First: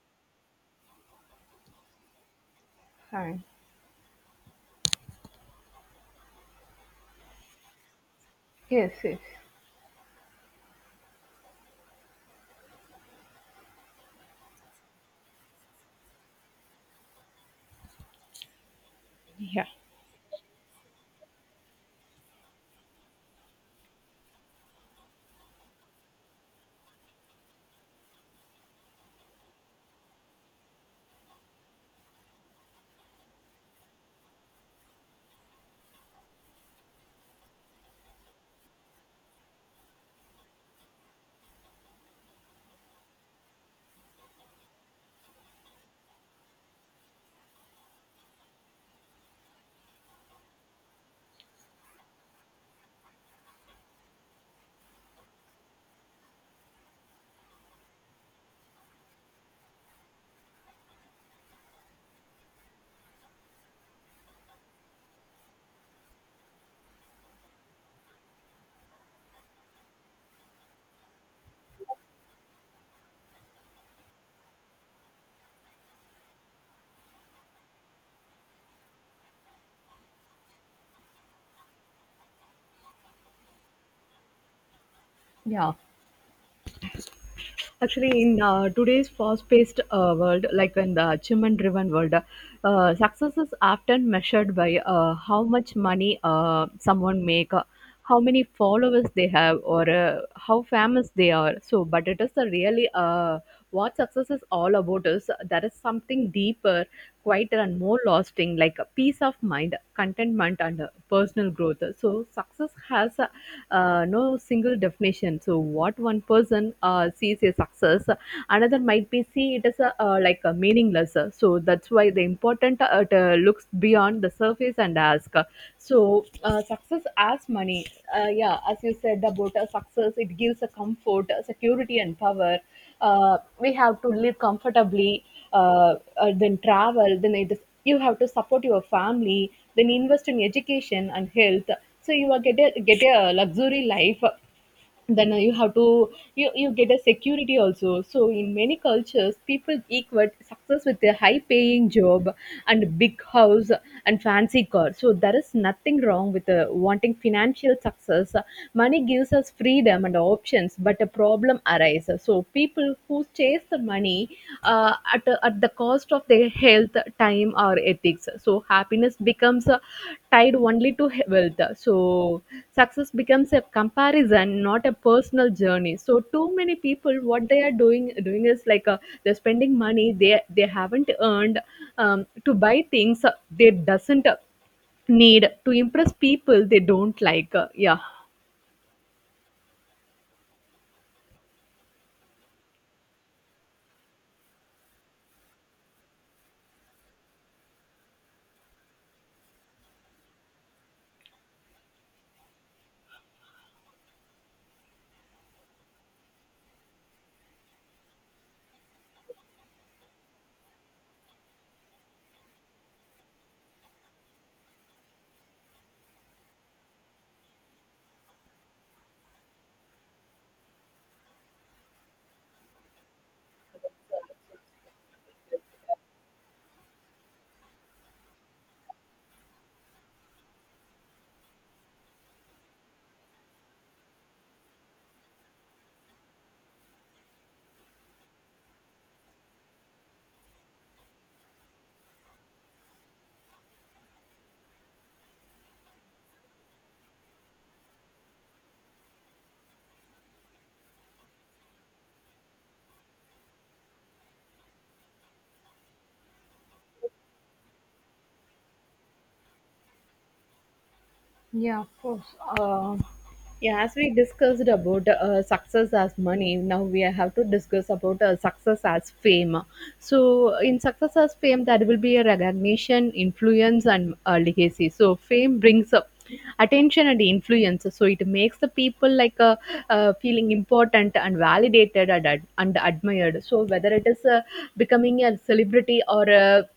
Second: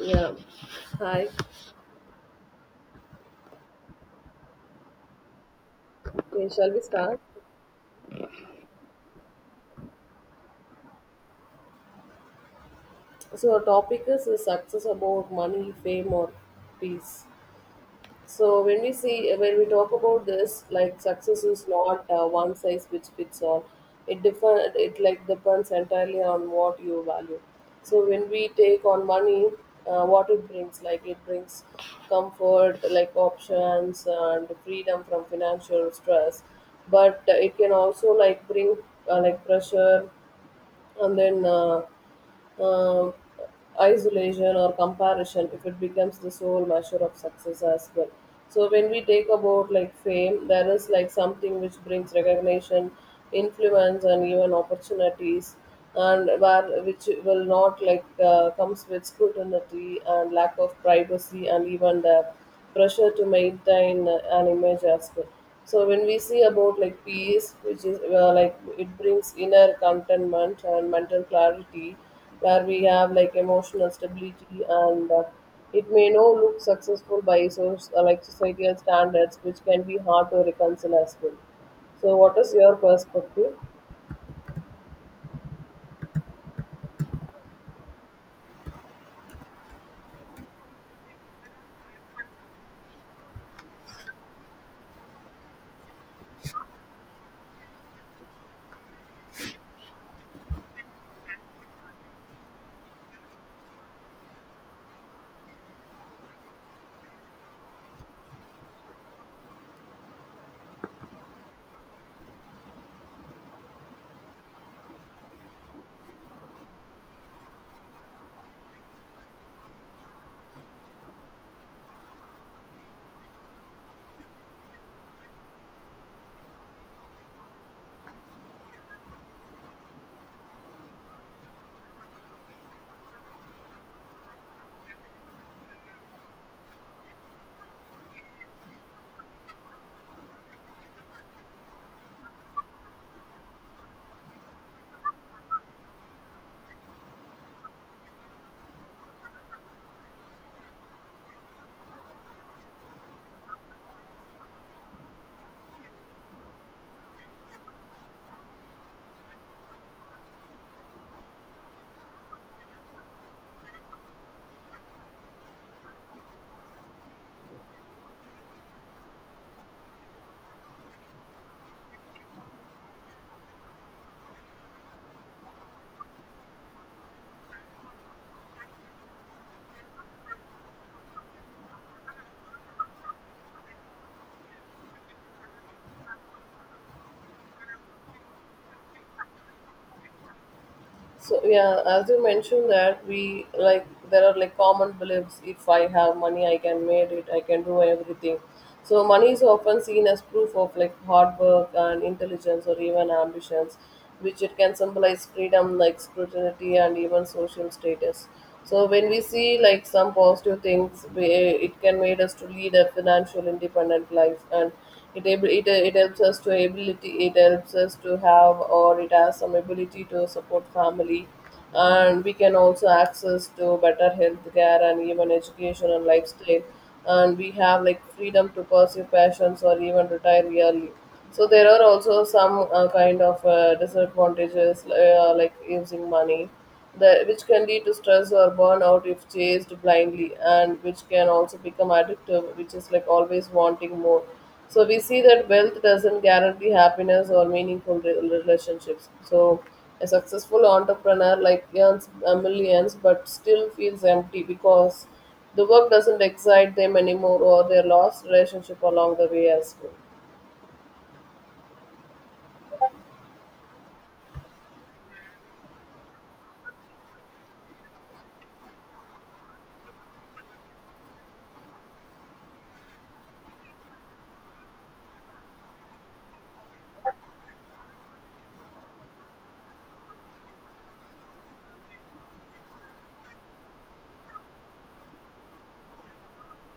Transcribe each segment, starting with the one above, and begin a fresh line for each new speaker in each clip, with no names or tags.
Yeah. Hi.
Fine.
Okay, shall we start?
Yes, yes.
So our topic is the success about money, fame, or peace. So when
Yeah.
we talk about this, like success is not one size which fits all. It differ. It like depends entirely on what you value. So when we take on money, what it brings, like it brings comfort, like options and freedom from financial stress, but it can also like bring like pressure and then um, isolation or comparison if it becomes the sole measure of success as well. So when we take about like fame, there is like something which brings recognition, influence, and even opportunities, and where which will not like comes with scrutiny and lack of privacy and even the pressure to maintain an image as well. So when we see about like peace, which is like it brings inner contentment and mental clarity, where we have like emotional stability and it may not look successful by source, like societal standards, which can be hard to reconcile as well. So what is your perspective?
Yeah, actually, in today's fast-paced world, like in the achievement-driven world, success is often measured by how much money someone make, how many followers they have, or how famous they are. So, but it is a really what success is all about is there is something deeper, quieter, and more lasting, like a peace of mind, contentment, and personal growth. So, success has no single definition. So, what one person sees as success, another might be see it as a, like a meaningless. So, that's why the important it, looks beyond the surface and ask. So, success as money. Yeah, as you said about success, it gives a comfort, security, and power we have to live comfortably then travel then it is, you have to support your family then invest in education and health so you are get a luxury life then you have to you get a security also. So in many cultures people equate success with a high paying job and big house and fancy car, so there is nothing wrong with wanting financial success. Money gives us freedom and options, but a problem arises. So people who chase the money at the cost of their health, time or ethics, so happiness becomes tied only to wealth. So success becomes a comparison, not a personal journey. So too many people, what they are doing is like they're spending money they haven't earned, to buy things they doesn't need, to impress people they don't like. Yeah.
So yeah, as you mentioned that we like there are like common beliefs. If I have money, I can make it. I can do everything. So money is often seen as proof of like hard work and intelligence or even ambitions, which it can symbolize freedom, like scrutiny and even social status. So when we see like some positive things, we, it can made us to lead a financial independent life, and it ab- it it helps us to ability it helps us to have, or it has some ability to support family, and we can also access to better health care and even education and lifestyle, and we have like freedom to pursue passions or even retire early. So there are also some kind of disadvantages like using money, the, which can lead to stress or burnout if chased blindly, and which can also become addictive, which is like always wanting more. So we see that wealth doesn't guarantee happiness or meaningful relationships. So a successful entrepreneur like earns millions, but still feels empty because the work doesn't excite them anymore, or they lost relationship along the way as well.
Yeah, as we discussed about success as money, now we have to discuss about success as fame. So, in success as fame, there will be a recognition, influence, and legacy. So, fame brings up attention and influence. So, it makes the people like feeling important and validated and, and admired. So, whether it is becoming a celebrity or a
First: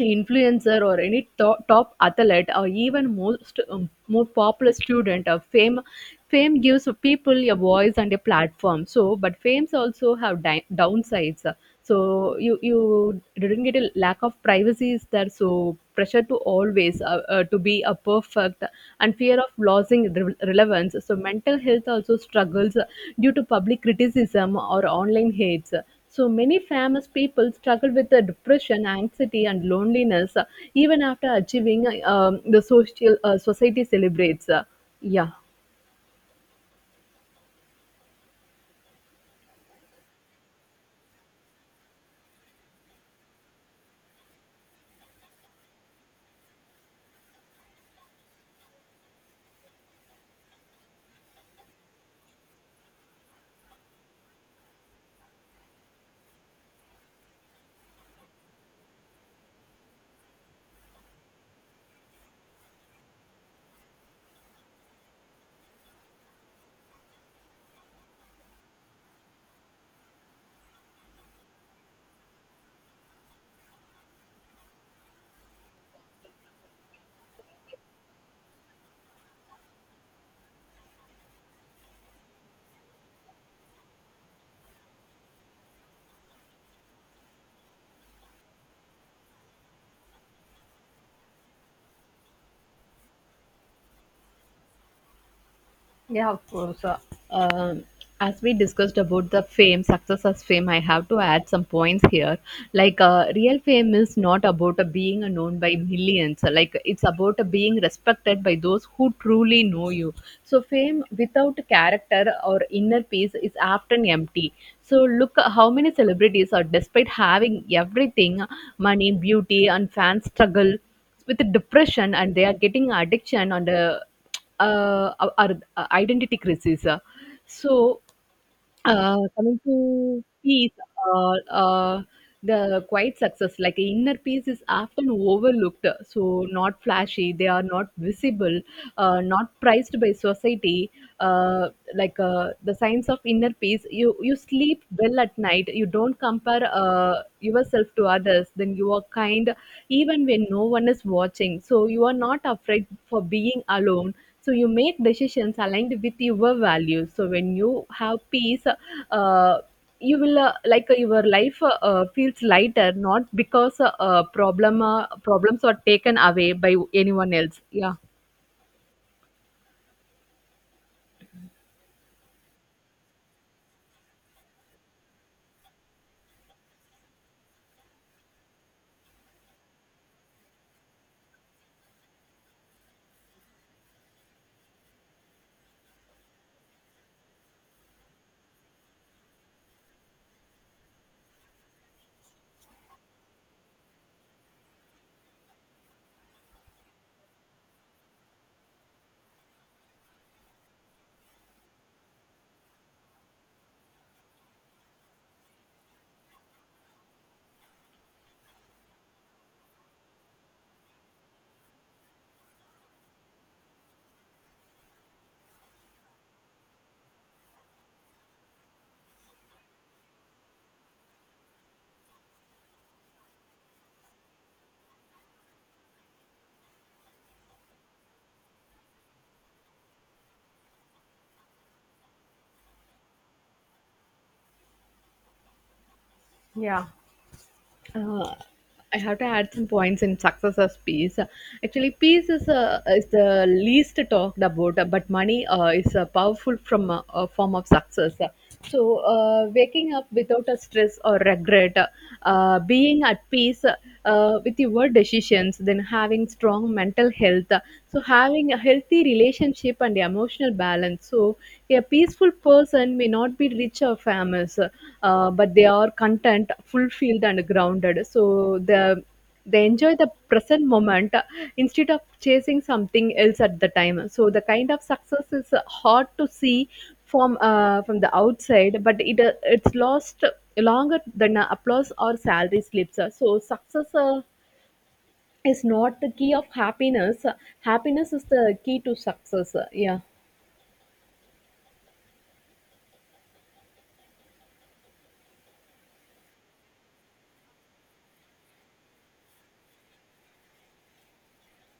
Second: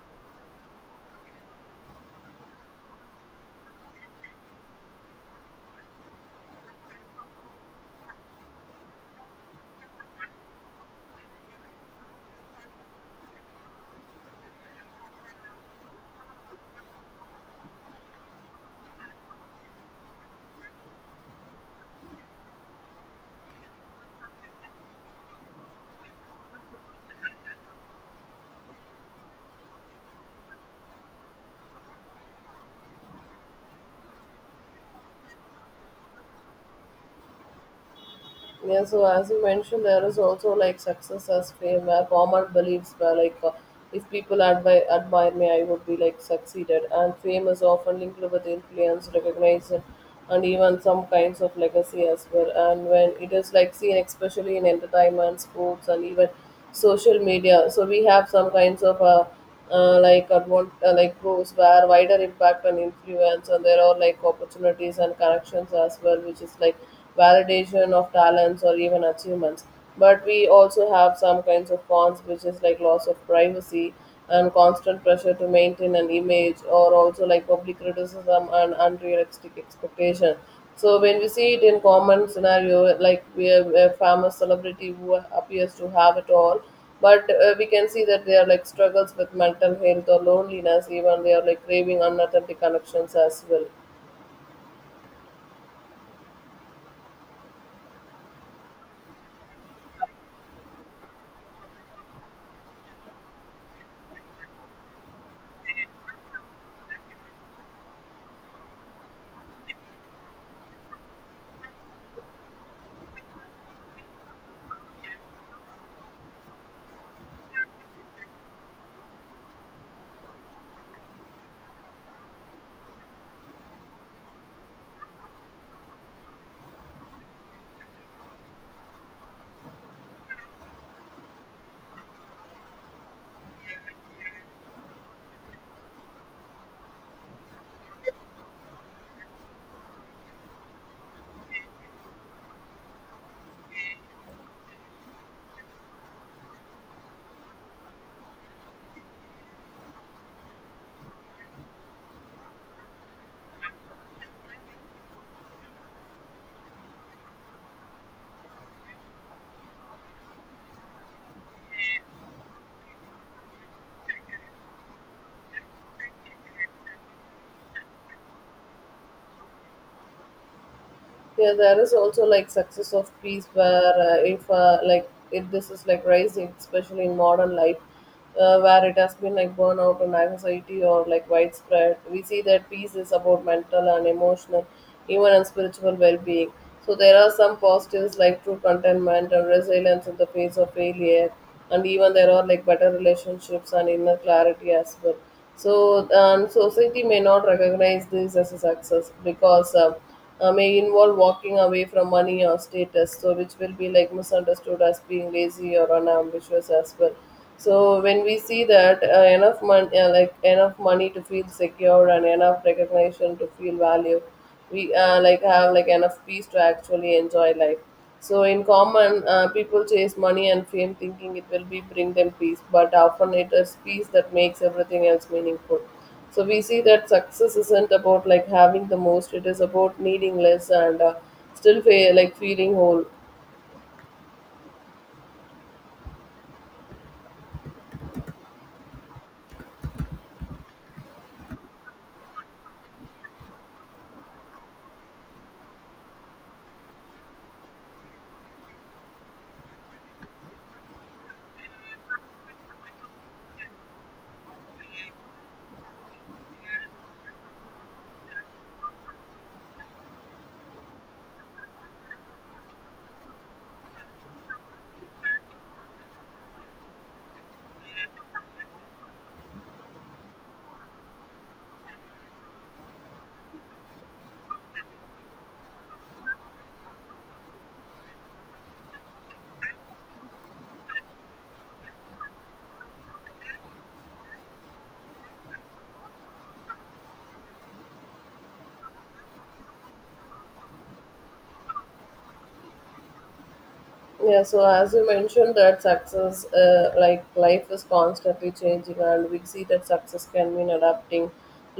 influencer or any top athlete or even most more popular student of fame. Fame gives people a voice and a platform. So, but fames also have downsides. So you didn't get a lack of privacy is there. So pressure to always to be a perfect and fear of losing relevance. So mental health also struggles due to public criticism or online hates. So many famous people struggle with the depression, anxiety, and loneliness even after achieving the social society celebrates. Yeah.
Yeah, so as you mentioned, there is also like success as fame, where common beliefs were like if people admire me, I would be like succeeded. And fame is often linked with influence, recognition, and even some kinds of legacy as well. And when it is like seen, especially in entertainment, sports, and even social media. So we have some kinds of like like pros, where wider impact and influence, and there are like opportunities and connections as well, which is like validation of talents or even achievements. But we also have some kinds of cons, which is like loss of privacy and constant pressure to maintain an image, or also like public criticism and unrealistic expectation. So when we see it in common scenario, like we have a famous celebrity who appears to have it all, but we can see that they are like struggles with mental health or loneliness, even they are like craving unauthentic connections as well.
Yeah, of course. Um, as we discussed about the fame, success as fame, I have to add some points here. Like, real fame is not about being known by millions. Like, it's about being respected by those who truly know you. So, fame without character or inner peace is often empty. So, look how many celebrities are, despite having everything, money, beauty, and fans, struggle with depression and they are getting addiction and our identity crisis. So, coming to peace, uh, uh, the quiet success, like inner peace, is often overlooked. So, not flashy, they are not visible, not prized by society. Uh, like the signs of inner peace, you sleep well at night. You don't compare yourself to others. Then you are kind, even when no one is watching. So you are not afraid for being alone. So you make decisions aligned with your values. So when you have peace, you will like your life feels lighter, not because problems are taken away by anyone else. Yeah.
Yeah, there is also like success of peace, where if like if this is like rising, especially in modern life, where it has been like burnout and anxiety or like widespread. We see that peace is about mental and emotional, even and spiritual well-being. So there are some positives, like true contentment and resilience in the face of failure, and even there are like better relationships and inner clarity as well. So society may not recognize this as a success because may involve walking away from money or status, so which will be like misunderstood as being lazy or unambitious as well. So when we see that like enough money to feel secure and enough recognition to feel value, we like have like enough peace to actually enjoy life. So in common, people chase money and fame, thinking it will be bring them peace, but often it is peace that makes everything else meaningful. So we see that success isn't about like having the most; it is about needing less and still like feeling whole.
uh, I have to add some points in success as peace. Actually, peace is the least talked about, but money is a powerful a form of success. So, waking up without a stress or regret, being at peace with your decisions, then having strong mental health. So, having a healthy relationship and emotional balance. So, a peaceful person may not be rich or famous, but they are content, fulfilled, and grounded. So, the they enjoy the present moment instead of chasing something else at the time. So, the kind of success is hard to see from the outside, but it's lost longer than applause or salary slips. So, success. Is not the key of happiness. Happiness is the key to success. Yeah.
Yeah. So as you mentioned, that success, like life, is constantly changing, and we see that success can mean adapting,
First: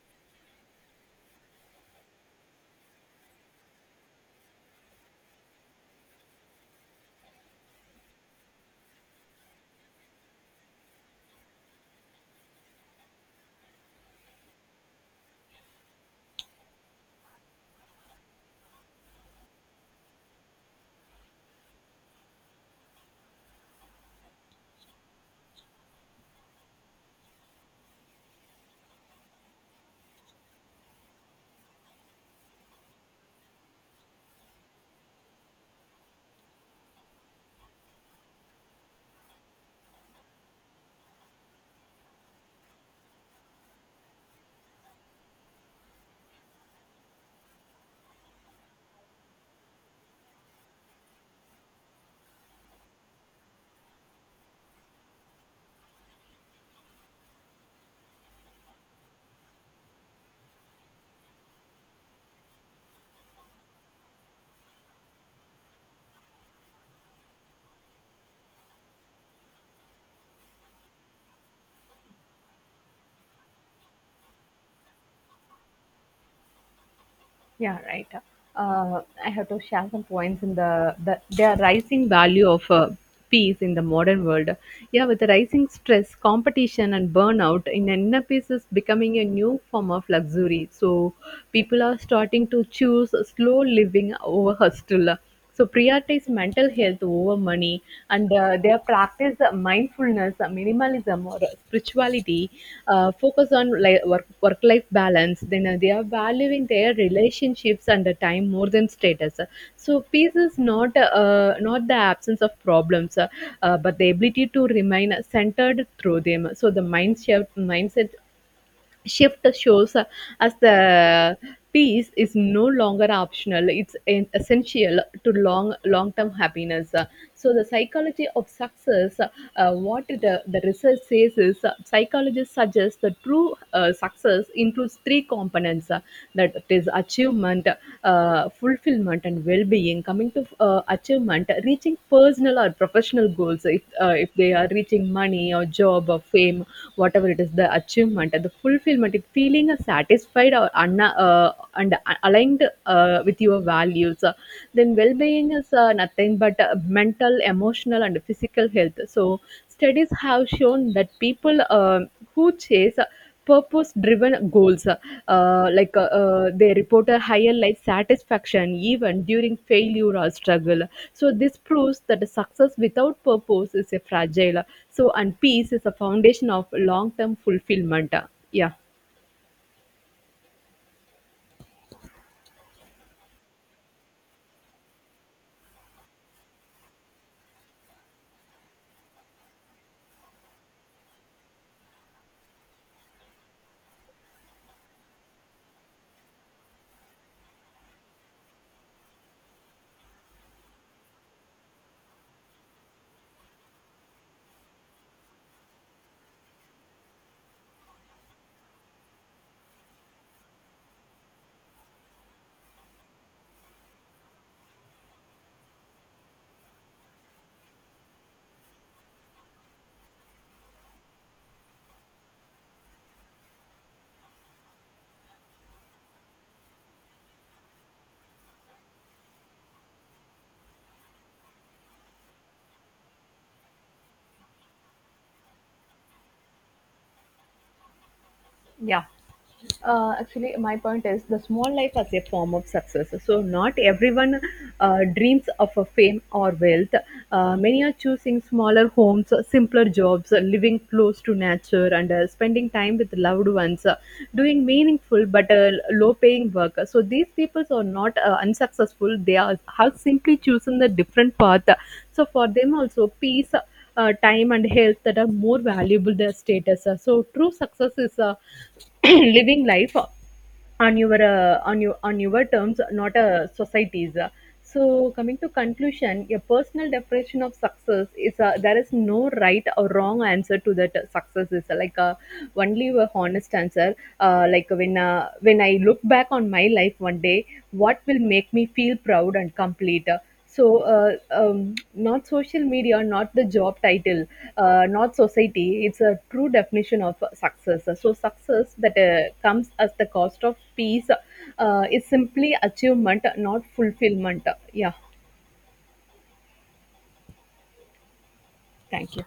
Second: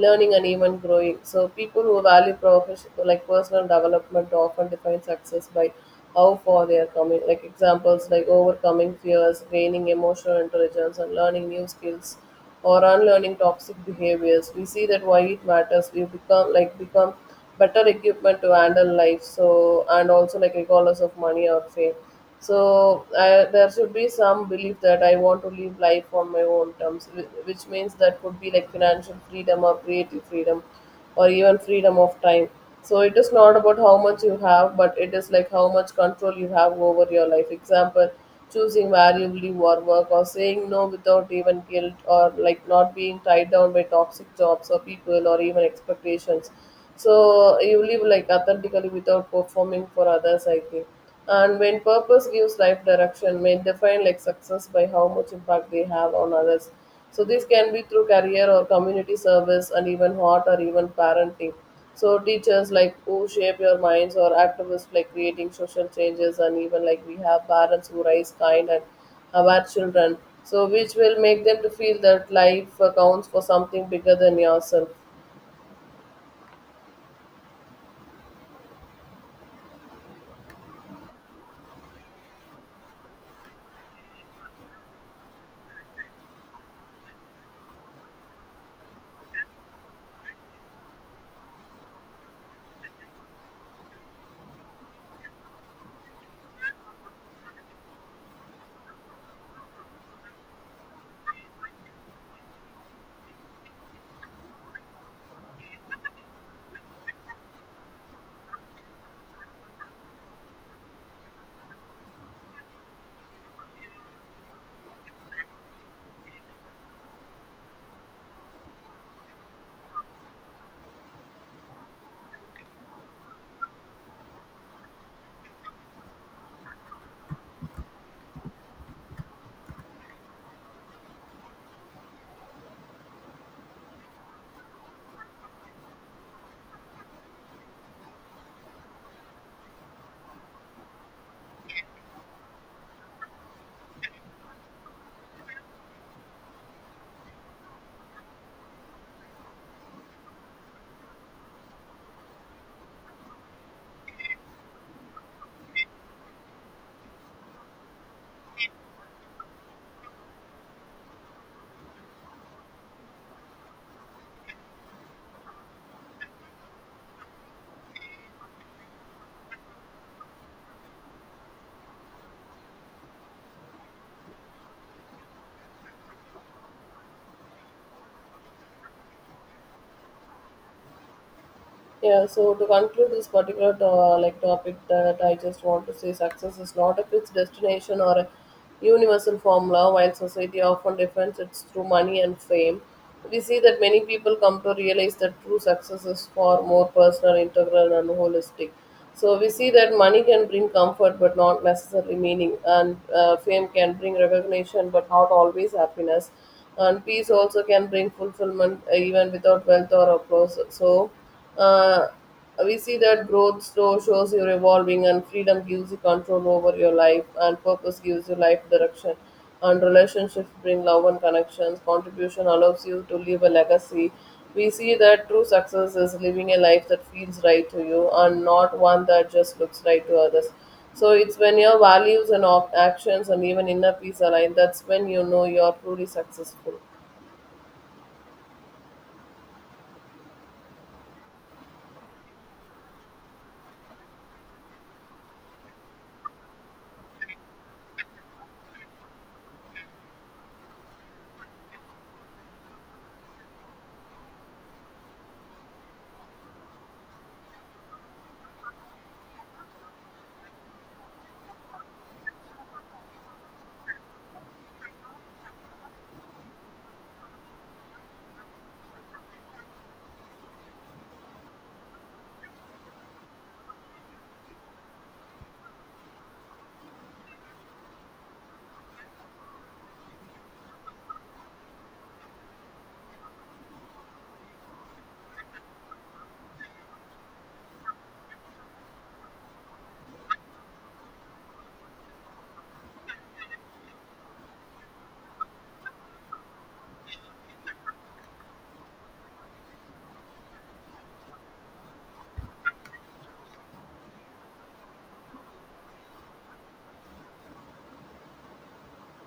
learning, and even growing. So people who value profession, like personal development, often define success by how far they are coming. Like examples like overcoming fears, gaining emotional intelligence, and learning new skills or unlearning toxic behaviors. We see that why it matters. We become better equipment to handle life. So and also like regardless of money or fame. So I, there should be some belief that I want to live life on my own terms, which means that could be like financial freedom or creative freedom, or even freedom of time. So it is not about how much you have, but it is like how much control you have over your life. Example, choosing variably war work, or saying no without even guilt, or like not being tied down by toxic jobs or people or even expectations. So you live like authentically without performing for others, I think. And when purpose gives life direction, may define like success by how much impact they have on others. So this can be through career or community service, and even hot or even parenting. So teachers like who shape your minds, or activists like creating social changes, and even like we have parents who raise kind and aware children. So which will make them to feel that life counts for something bigger than yourself.
Yeah, right. I have to share some points in the rising value of peace in the modern world. Yeah, with the rising stress, competition, and burnout, in inner peace is becoming a new form of luxury. So people are starting to choose slow living over hustle, so prioritize mental health over money, and they practice mindfulness, minimalism or spirituality, focus on work life balance. Then they are valuing their relationships and the time more than status. So peace is not the absence of problems, but the ability to remain centered through them. So the mindset shift shows as the peace is no longer optional, it's an essential to long term happiness. So the psychology of success, what the research says is psychologists suggest that true success includes three components, that it is achievement, fulfillment and well-being. Coming to achievement, reaching personal or professional goals, if they are reaching money or job or fame, whatever it is, the achievement. The fulfillment, it feeling satisfied or and aligned with your values. Then well-being is nothing but mental, emotional and physical health. So studies have shown that people who chase purpose driven goals, they report a higher life satisfaction even during failure or struggle. So this proves that success without purpose is a fragile, so, and peace is a foundation of long term fulfillment. Yeah.
Yeah, so to conclude this particular to, like topic, that I just want to say success is not a fixed destination or a universal formula, while society often defines it through money and fame. We see that many people come to realize that true success is far more personal, integral and holistic. So we see that money can bring comfort but not necessarily meaning, and fame can bring recognition but not always happiness, and peace also can bring fulfillment even without wealth or applause. So uh, we see that growth slow shows you're evolving, and freedom gives you control over your life, and purpose gives you life direction. And relationships bring love and connections. Contribution allows you to leave a legacy. We see that true success is living a life that feels right to you, and not one that just looks right to others. So it's when your values and actions and even inner peace align, that's when you know you're truly successful.
Yeah. Actually my point is the small life as a form of success. So not everyone dreams of a fame or wealth. Many are choosing smaller homes, simpler jobs, living close to nature and spending time with loved ones, doing meaningful but low paying work. So these people are not unsuccessful, they are have simply chosen the different path. So for them also, peace, time, and health that are more valuable than status. So true success is living life on your on your terms, not a society's. Uh. So coming to conclusion, a personal definition of success is, there is no right or wrong answer to that. Success is only a honest answer. Like when I look back on my life one day, what will make me feel proud and complete? So, not social media, not the job title, not society. It's a true definition of success. So, success that comes as the cost of peace is simply achievement, not fulfillment. Yeah, thank you.